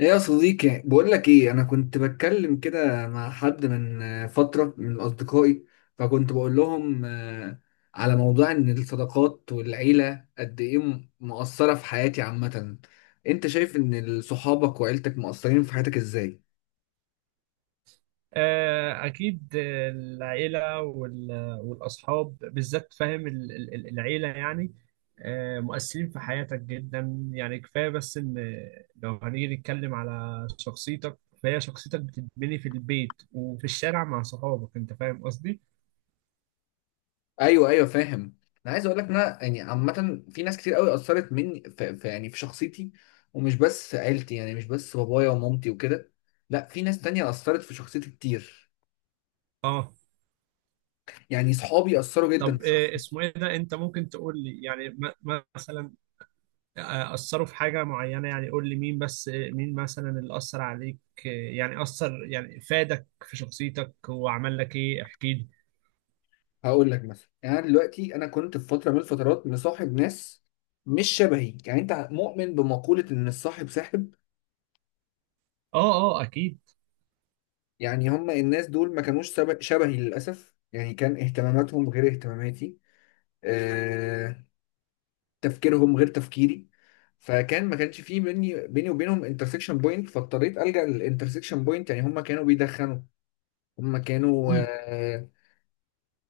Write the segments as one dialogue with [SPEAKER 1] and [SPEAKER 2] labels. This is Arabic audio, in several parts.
[SPEAKER 1] ايه يا صديقي، بقول لك ايه، انا كنت بتكلم كده مع حد من فتره من اصدقائي، فكنت بقول لهم على موضوع ان الصداقات والعيله قد ايه مؤثره في حياتي عامه. انت شايف ان صحابك وعيلتك مؤثرين في حياتك ازاي؟
[SPEAKER 2] أكيد. العيلة والأصحاب بالذات، فاهم العيلة يعني، مؤثرين في حياتك جدا، يعني كفاية بس إن لو هنيجي نتكلم على شخصيتك فهي شخصيتك بتتبني في البيت وفي الشارع مع صحابك. أنت فاهم قصدي؟
[SPEAKER 1] ايوه، ايوه، فاهم. انا عايز اقول لك إن انا يعني عامه في ناس كتير قوي اثرت مني يعني في شخصيتي. ومش بس في عيلتي، يعني مش بس بابايا ومامتي وكده. لا، في ناس تانية اثرت في شخصيتي كتير.
[SPEAKER 2] آه.
[SPEAKER 1] يعني صحابي اثروا جدا
[SPEAKER 2] طب
[SPEAKER 1] في
[SPEAKER 2] آه،
[SPEAKER 1] شخصيتي.
[SPEAKER 2] اسمه إيه ده؟ أنت ممكن تقول لي يعني مثلا أثروا في حاجة معينة، يعني قول لي مين، بس مين مثلا اللي أثر عليك، يعني أثر يعني فادك في شخصيتك وعمل لك إيه، احكي لي.
[SPEAKER 1] هقول لك مثلا، يعني انا دلوقتي انا كنت في فتره من الفترات مصاحب ناس مش شبهي. يعني انت مؤمن بمقوله ان الصاحب ساحب؟
[SPEAKER 2] آه. آه أكيد.
[SPEAKER 1] يعني هم الناس دول ما كانوش شبهي للاسف، يعني كان اهتماماتهم غير اهتماماتي، آه، تفكيرهم غير تفكيري. فكان ما كانش فيه بيني وبينهم انترسكشن بوينت، فاضطريت الجا للانترسكشن بوينت، يعني هم كانوا بيدخنوا. هم كانوا
[SPEAKER 2] مم.
[SPEAKER 1] آه،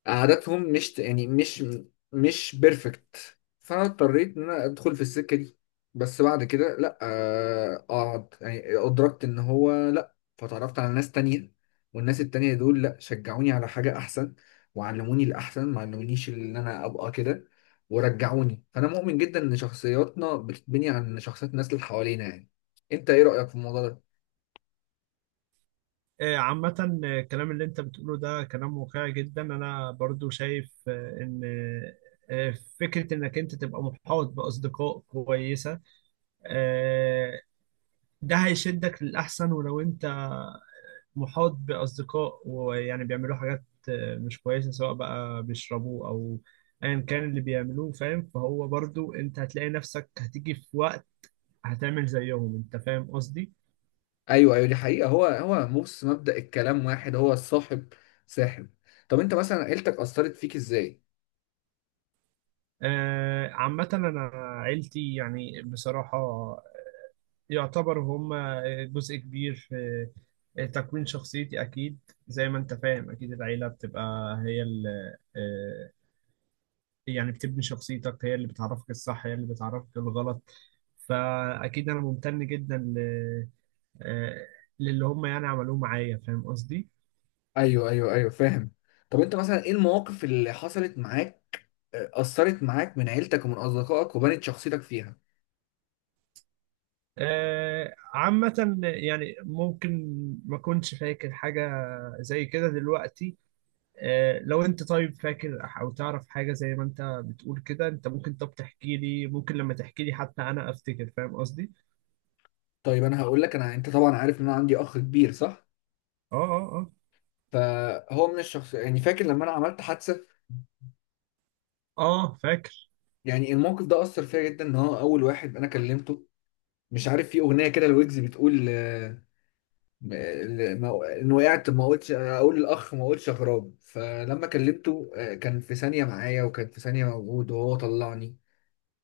[SPEAKER 1] عاداتهم مش يعني مش بيرفكت. فانا اضطريت ان انا ادخل في السكه دي. بس بعد كده، لا، اقعد يعني ادركت ان هو لا، فتعرفت على ناس تانية. والناس التانية دول، لا، شجعوني على حاجه احسن، وعلموني الاحسن، ما علمونيش ان انا ابقى كده، ورجعوني. فانا مؤمن جدا ان شخصياتنا بتتبني عن شخصيات الناس اللي حوالينا يعني. انت ايه رايك في الموضوع ده؟
[SPEAKER 2] عامة، الكلام اللي أنت بتقوله ده كلام واقعي جدا. أنا برضو شايف، إن آه، فكرة إنك أنت تبقى محاط بأصدقاء كويسة آه، ده هيشدك للأحسن. ولو أنت محاط بأصدقاء ويعني بيعملوا حاجات، مش كويسة، سواء بقى بيشربوا أو أيا كان اللي بيعملوه، فاهم، فهو برضو أنت هتلاقي نفسك هتيجي في وقت هتعمل زيهم. أنت فاهم قصدي؟
[SPEAKER 1] ايوه، ايوه، دي حقيقه. هو بص، مبدأ الكلام واحد، هو الصاحب ساحب. طب انت مثلا عيلتك اثرت فيك ازاي؟
[SPEAKER 2] عامة أنا عيلتي يعني بصراحة يعتبر هم جزء كبير في تكوين شخصيتي أكيد. زي ما أنت فاهم، أكيد العيلة بتبقى هي يعني بتبني شخصيتك، هي اللي بتعرفك الصح هي اللي بتعرفك الغلط، فأكيد أنا ممتن جدا ل... آه، للي هم يعني عملوه معايا. فاهم قصدي؟
[SPEAKER 1] ايوه، ايوه، ايوه، فاهم. طب انت مثلا ايه المواقف اللي حصلت معاك، اثرت معاك من عيلتك ومن اصدقائك وبنت شخصيتك فيها؟
[SPEAKER 2] عامة يعني ممكن ما كنتش فاكر حاجة زي كده دلوقتي. لو أنت طيب فاكر أو تعرف حاجة زي ما أنت بتقول كده، أنت ممكن طب تحكي لي، ممكن لما تحكي لي حتى أنا أفتكر. فاهم قصدي؟
[SPEAKER 1] طيب انا هقول لك. انت طبعا عارف ان انا عندي اخ كبير، صح؟
[SPEAKER 2] آه آه آه.
[SPEAKER 1] فهو من الشخص، يعني فاكر لما انا عملت حادثه.
[SPEAKER 2] آه فاكر.
[SPEAKER 1] يعني الموقف ده اثر فيا جدا ان هو اول واحد انا كلمته. مش عارف في اغنيه كده لويجز بتقول ان وقعت ما قلتش اقول الاخ، ما قلتش اغراب، فلما كلمته كان في ثانيه معايا، وكان في ثانيه موجود وهو طلعني.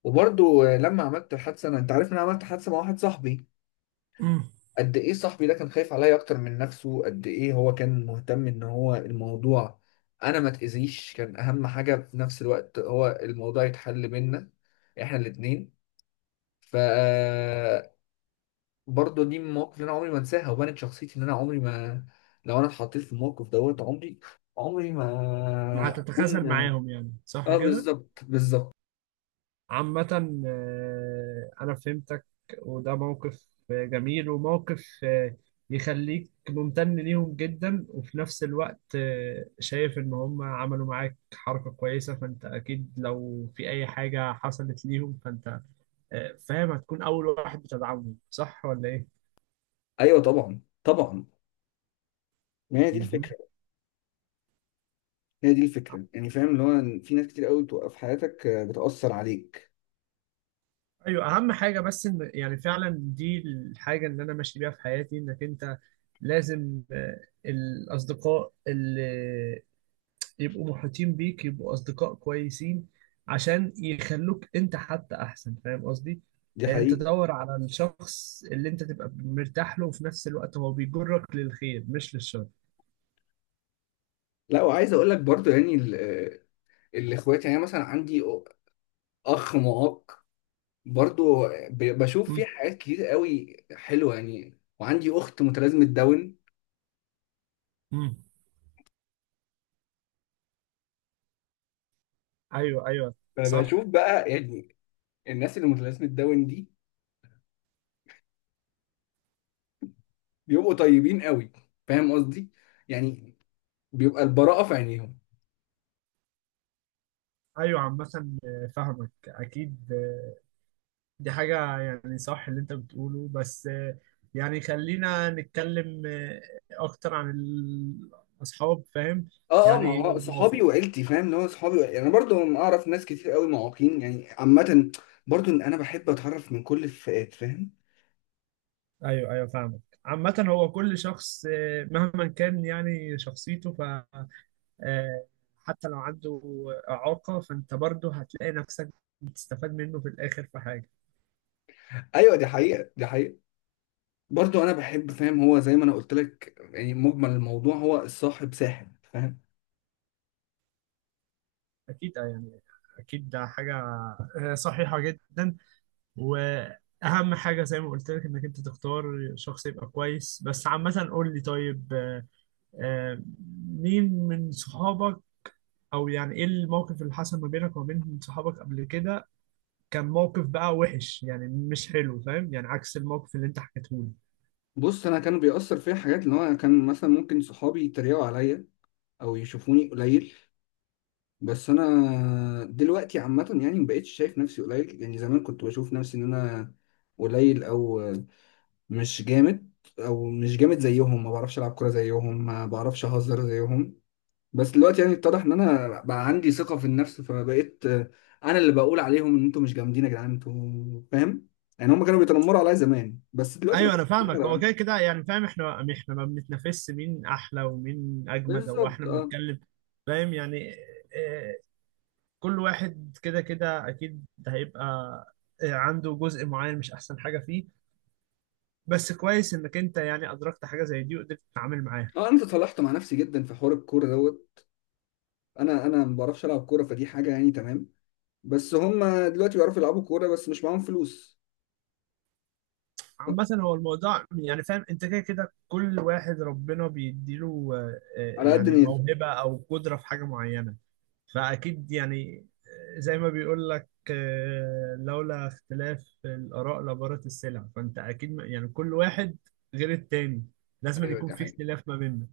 [SPEAKER 1] وبرضه لما عملت الحادثه انا، انت عارف ان انا عملت حادثه مع واحد صاحبي.
[SPEAKER 2] امم
[SPEAKER 1] قد ايه صاحبي ده كان خايف عليا اكتر من نفسه، قد ايه هو كان مهتم ان هو الموضوع، انا ما تاذيش كان اهم حاجه، في نفس الوقت هو الموضوع يتحل بينا احنا الاتنين. ف آه، برضه دي من المواقف اللي انا عمري ما انساها، وبنت شخصيتي ان انا عمري ما، لو انا اتحطيت في الموقف دوت، عمري ما
[SPEAKER 2] هتتخاذل
[SPEAKER 1] اكون.
[SPEAKER 2] معاهم يعني صح
[SPEAKER 1] اه،
[SPEAKER 2] كده؟
[SPEAKER 1] بالظبط، بالظبط.
[SPEAKER 2] عامة، أنا فهمتك، وده موقف جميل، وموقف يخليك ممتن ليهم جدا. وفي نفس الوقت، شايف إن هم عملوا معاك حركة كويسة، فأنت أكيد لو في أي حاجة حصلت ليهم فأنت، فاهم، هتكون أول واحد بتدعمهم. صح ولا إيه؟
[SPEAKER 1] ايوه، طبعا، طبعا، ما هي دي
[SPEAKER 2] مهم.
[SPEAKER 1] الفكره. هي دي الفكره يعني، فاهم، اللي هو في ناس كتير قوي بتوقف في حياتك، بتاثر عليك.
[SPEAKER 2] ايوه، اهم حاجه بس ان يعني فعلا دي الحاجه اللي انا ماشي بيها في حياتي، انك انت لازم، الاصدقاء يبقوا محيطين بيك، يبقوا أصدقاء كويسين عشان يخلوك أنت حتى أحسن. فاهم قصدي؟
[SPEAKER 1] دي
[SPEAKER 2] يعني أنت
[SPEAKER 1] حقيقي.
[SPEAKER 2] تدور على الشخص اللي أنت تبقى مرتاح له، وفي نفس الوقت هو بيجرك للخير مش للشر.
[SPEAKER 1] لا، وعايز اقول لك برضه يعني الاخوات، يعني أنا مثلا عندي اخ معاق، برضه بشوف فيه
[SPEAKER 2] مم.
[SPEAKER 1] حاجات كتير قوي حلوه، يعني وعندي اخت متلازمه داون.
[SPEAKER 2] مم. أيوه أيوه. صح.
[SPEAKER 1] فبشوف بقى، يعني الناس اللي متلازمة داون دي بيبقوا طيبين قوي. فاهم قصدي؟ يعني بيبقى البراءة في عينيهم.
[SPEAKER 2] أيوه، عامة، فاهمك أكيد. دي حاجة يعني صح اللي أنت بتقوله، بس، يعني خلينا نتكلم، أكتر عن الأصحاب. فاهم؟
[SPEAKER 1] اه، اه، ما
[SPEAKER 2] يعني
[SPEAKER 1] هو صحابي وعيلتي، فاهم، اللي هو صحابي وعيلتي. انا برضو اعرف ناس كتير قوي معاقين يعني عامة، برضو إن انا بحب اتعرف من كل الفئات، فاهم؟
[SPEAKER 2] ايوه ايوه فاهمك. عامة هو كل شخص، مهما كان يعني شخصيته، ف آه، حتى لو عنده إعاقة فأنت برضه هتلاقي نفسك بتستفاد منه في الآخر في حاجة.
[SPEAKER 1] ايوه، دي حقيقة، دي حقيقة. برضو انا بحب، فاهم، هو زي ما انا قلت لك يعني مجمل الموضوع هو الصاحب ساحب، فاهم؟
[SPEAKER 2] أكيد، يعني أكيد ده حاجة صحيحة جدا. وأهم حاجة زي ما قلت لك إنك أنت تختار شخص يبقى كويس. بس عامة قول لي، طيب آه، مين من صحابك أو يعني إيه الموقف اللي حصل ما بينك وما بين صحابك قبل كده؟ كان موقف بقى وحش يعني مش حلو، فاهم، يعني عكس الموقف اللي انت حكيته لي.
[SPEAKER 1] بص، انا كان بيأثر فيا حاجات، اللي هو كان مثلا ممكن صحابي يتريقوا عليا او يشوفوني قليل. بس انا دلوقتي عامه يعني مبقتش شايف نفسي قليل، يعني زمان كنت بشوف نفسي ان انا قليل، او مش جامد، او مش جامد زيهم، ما بعرفش العب كوره زيهم، ما بعرفش اهزر زيهم. بس دلوقتي يعني اتضح ان انا بقى عندي ثقه في النفس، فبقيت انا اللي بقول عليهم ان انتوا مش جامدين يا جدعان، انتوا فاهم؟ يعني هم كانوا بيتنمروا عليا زمان، بس دلوقتي انا
[SPEAKER 2] ايوه انا
[SPEAKER 1] بقيت بتنمر
[SPEAKER 2] فاهمك. هو
[SPEAKER 1] عليهم.
[SPEAKER 2] كده كده يعني، فاهم، احنا ما بنتنافسش مين احلى ومين اجمد، او
[SPEAKER 1] بالظبط،
[SPEAKER 2] احنا
[SPEAKER 1] اه.
[SPEAKER 2] بنتكلم. فاهم يعني آه، كل واحد كده كده اكيد هيبقى عنده جزء معين مش احسن حاجه فيه. بس كويس انك انت يعني ادركت حاجه زي دي وقدرت تتعامل معاها.
[SPEAKER 1] اه، انا تصالحت مع نفسي جدا في حوار الكوره دوت. انا ما بعرفش العب كوره، فدي حاجه يعني تمام. بس هم دلوقتي بيعرفوا يلعبوا كورة، بس مش معاهم فلوس.
[SPEAKER 2] عامه هو الموضوع يعني، فاهم، انت كده كده كل واحد ربنا بيديله
[SPEAKER 1] على قد
[SPEAKER 2] يعني
[SPEAKER 1] نيته.
[SPEAKER 2] موهبه او قدره في حاجه معينه. فأكيد يعني، زي ما بيقول لك، لولا اختلاف الآراء لبارت السلع. فأنت أكيد يعني كل واحد غير التاني، لازم أن
[SPEAKER 1] ايوه،
[SPEAKER 2] يكون
[SPEAKER 1] دي
[SPEAKER 2] في
[SPEAKER 1] حقيقة.
[SPEAKER 2] اختلاف ما بيننا.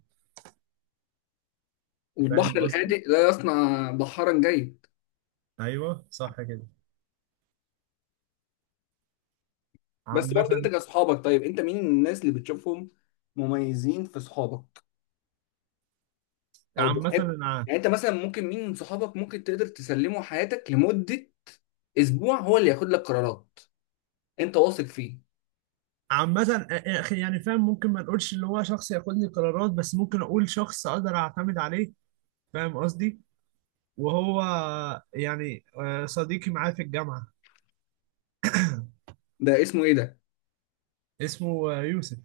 [SPEAKER 2] فاهم
[SPEAKER 1] والبحر
[SPEAKER 2] قصدي؟
[SPEAKER 1] الهادئ لا يصنع بحرا جيد.
[SPEAKER 2] أيوه صح كده.
[SPEAKER 1] بس برضه
[SPEAKER 2] عامة.
[SPEAKER 1] انت كاصحابك، طيب انت مين الناس اللي بتشوفهم مميزين في صحابك؟ او
[SPEAKER 2] عامة
[SPEAKER 1] بتحب،
[SPEAKER 2] أنا
[SPEAKER 1] يعني انت مثلا ممكن مين من صحابك ممكن تقدر تسلمه حياتك لمدة اسبوع، هو اللي ياخد لك قرارات، انت واثق فيه؟
[SPEAKER 2] عامة، يا أخي يعني، فاهم، ممكن ما نقولش اللي هو شخص ياخد لي قرارات، بس ممكن أقول شخص أقدر أعتمد عليه. فاهم قصدي؟ وهو يعني، صديقي معاه في الجامعة.
[SPEAKER 1] ده اسمه ايه ده؟
[SPEAKER 2] اسمه يوسف.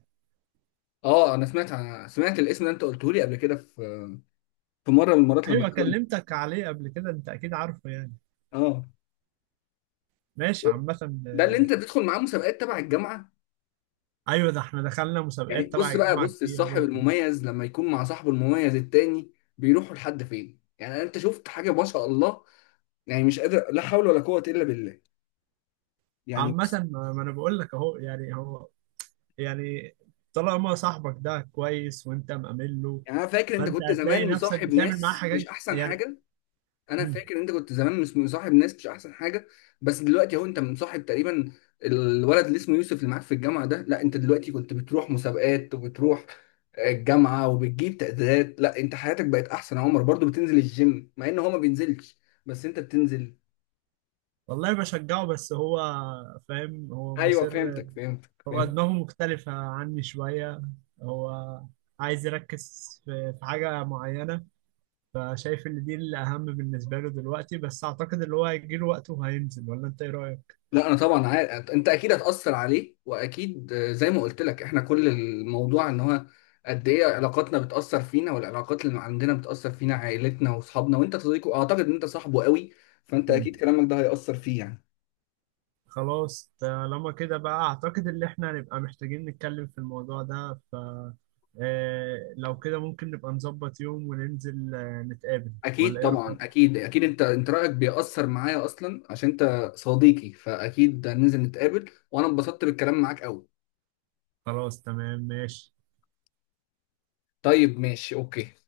[SPEAKER 1] اه، انا سمعت الاسم ده، انت قلته لي قبل كده في مره من المرات لما
[SPEAKER 2] ايوه
[SPEAKER 1] اتقابلنا.
[SPEAKER 2] كلمتك عليه قبل كده، انت اكيد عارفه يعني.
[SPEAKER 1] اه،
[SPEAKER 2] ماشي. عامة
[SPEAKER 1] ده اللي
[SPEAKER 2] آه،
[SPEAKER 1] انت بتدخل معاه مسابقات تبع الجامعه؟
[SPEAKER 2] ايوه ده احنا دخلنا
[SPEAKER 1] يعني
[SPEAKER 2] مسابقات تبع
[SPEAKER 1] بص بقى،
[SPEAKER 2] الجامعة
[SPEAKER 1] بص
[SPEAKER 2] كتير
[SPEAKER 1] الصاحب
[SPEAKER 2] جدا.
[SPEAKER 1] المميز لما يكون مع صاحبه المميز التاني، بيروحوا لحد فين؟ يعني انت شفت حاجه، ما شاء الله، يعني مش قادر، لا حول ولا قوه الا بالله، يعني
[SPEAKER 2] عامة،
[SPEAKER 1] بس.
[SPEAKER 2] ما انا بقول لك اهو يعني هو يعني طالما صاحبك ده كويس وانت مأمن له،
[SPEAKER 1] يعني انا فاكر انت
[SPEAKER 2] فانت
[SPEAKER 1] كنت
[SPEAKER 2] هتلاقي
[SPEAKER 1] زمان
[SPEAKER 2] نفسك
[SPEAKER 1] مصاحب
[SPEAKER 2] بتعمل معاه
[SPEAKER 1] ناس مش
[SPEAKER 2] حاجات
[SPEAKER 1] احسن
[SPEAKER 2] يعني.
[SPEAKER 1] حاجه. انا
[SPEAKER 2] مم.
[SPEAKER 1] فاكر إن انت كنت زمان مش مصاحب ناس مش احسن حاجه. بس دلوقتي اهو انت مصاحب تقريبا الولد اللي اسمه يوسف اللي معاك في الجامعه ده، لا انت دلوقتي كنت بتروح مسابقات وبتروح الجامعه وبتجيب تقديرات، لا انت حياتك بقت احسن يا عمر، برضو بتنزل الجيم مع ان هو ما بينزلش، بس انت بتنزل.
[SPEAKER 2] والله بشجعه، بس هو فاهم، هو
[SPEAKER 1] ايوه،
[SPEAKER 2] مصر.
[SPEAKER 1] فهمتك، فهمتك،
[SPEAKER 2] هو
[SPEAKER 1] فهمتك.
[SPEAKER 2] دماغه مختلفة عني شوية. هو عايز يركز في حاجة معينة، فشايف ان دي الاهم بالنسبه له دلوقتي. بس اعتقد اللي هو هيجي له وقته وهينزل، ولا انت ايه رايك؟
[SPEAKER 1] لا، انا طبعا عارف انت اكيد هتاثر عليه، واكيد زي ما قلت لك احنا كل الموضوع ان هو قد ايه علاقاتنا بتاثر فينا، والعلاقات اللي عندنا بتاثر فينا عائلتنا واصحابنا، وانت صديقه، اعتقد ان انت صاحبه قوي، فانت
[SPEAKER 2] مم.
[SPEAKER 1] اكيد كلامك ده هياثر فيه يعني.
[SPEAKER 2] خلاص طالما كده بقى اعتقد ان احنا هنبقى محتاجين نتكلم في الموضوع ده. ف، لو كده ممكن نبقى نظبط يوم وننزل نتقابل.
[SPEAKER 1] اكيد،
[SPEAKER 2] ولا ايه
[SPEAKER 1] طبعا،
[SPEAKER 2] رأيك؟
[SPEAKER 1] اكيد، اكيد، انت رايك بيأثر معايا اصلا عشان انت صديقي، فاكيد هننزل نتقابل، وانا انبسطت بالكلام معاك قوي.
[SPEAKER 2] خلاص تمام ماشي.
[SPEAKER 1] طيب، ماشي، اوكي.